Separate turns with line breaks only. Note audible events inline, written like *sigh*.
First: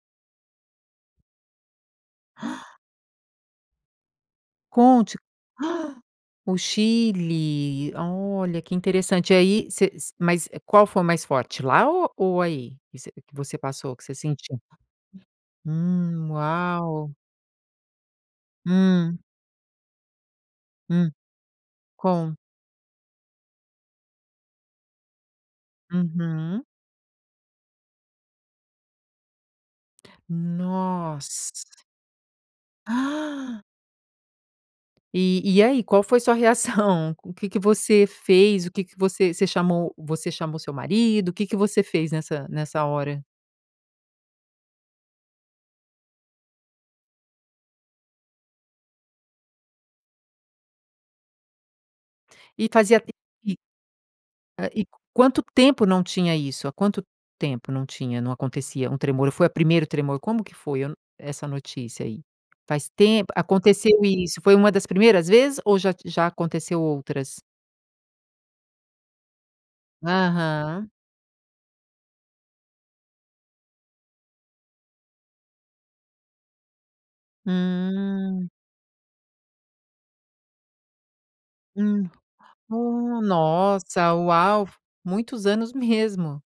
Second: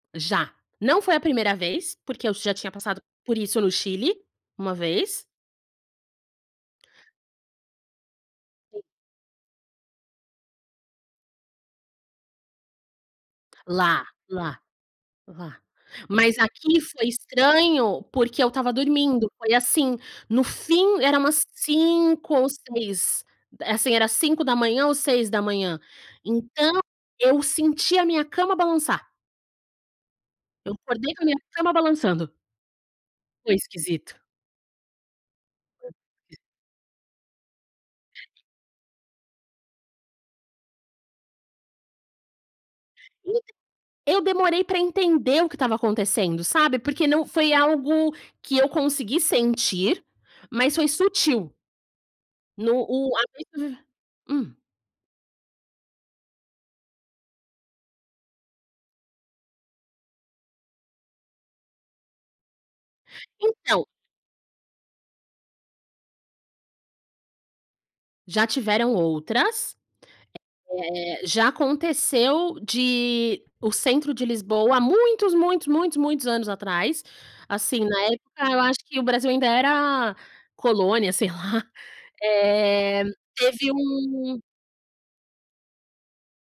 Já. Não foi a primeira vez, porque eu já tinha passado por isso no Chile, uma
Conte, *gasps*
vez.
o Chile, olha que
Hum.
interessante aí você s mas qual foi o mais forte, lá ou ou aí, que você que você passou que
Lá,
você sentiu?
lá, lá.
Hum,
Mas aqui foi
uau.
estranho porque eu estava
Hum.
dormindo, foi assim, no fim
Hum,
era umas
com.
5 ou 6, assim era 5h00 ou 6h00.
Uhum.
Então, eu senti a minha cama balançar. Eu acordei com a minha
Nossa.
cama balançando. Foi
*gasps*
esquisito.
E, e aí?
Hum.
Qual foi sua reação? O que que você fez? O que que você, você chamou você chamou o seu marido? O que que você fez nessa nessa hora?
*unintelligible* Eu demorei pra entender o que estava acontecendo, sabe, porque não foi algo que eu consegui sentir, mas foi sutil.
E
No,
fazia
o
tempo que
*unintelligible* hum?
e quanto tempo não tinha isso, há quanto tempo não tinha, não acontecia um tremor, foi o primeiro tremor, como que foi eu não, essa notícia aí? Faz tempo
Então.
aconteceu isso, foi uma das primeiras vezes ou já t já aconteceu outras?
Já tiveram outras,
Aham.
eh, já aconteceu de, o centro de Lisboa há muitos, muitos, muitos, muitos anos atrás assim, na
Hum.
época eu acho que o Brasil ainda era colônia, sei lá,
Hum,
eh,
hum,
teve
nossa,
um
uau, muitos anos mesmo.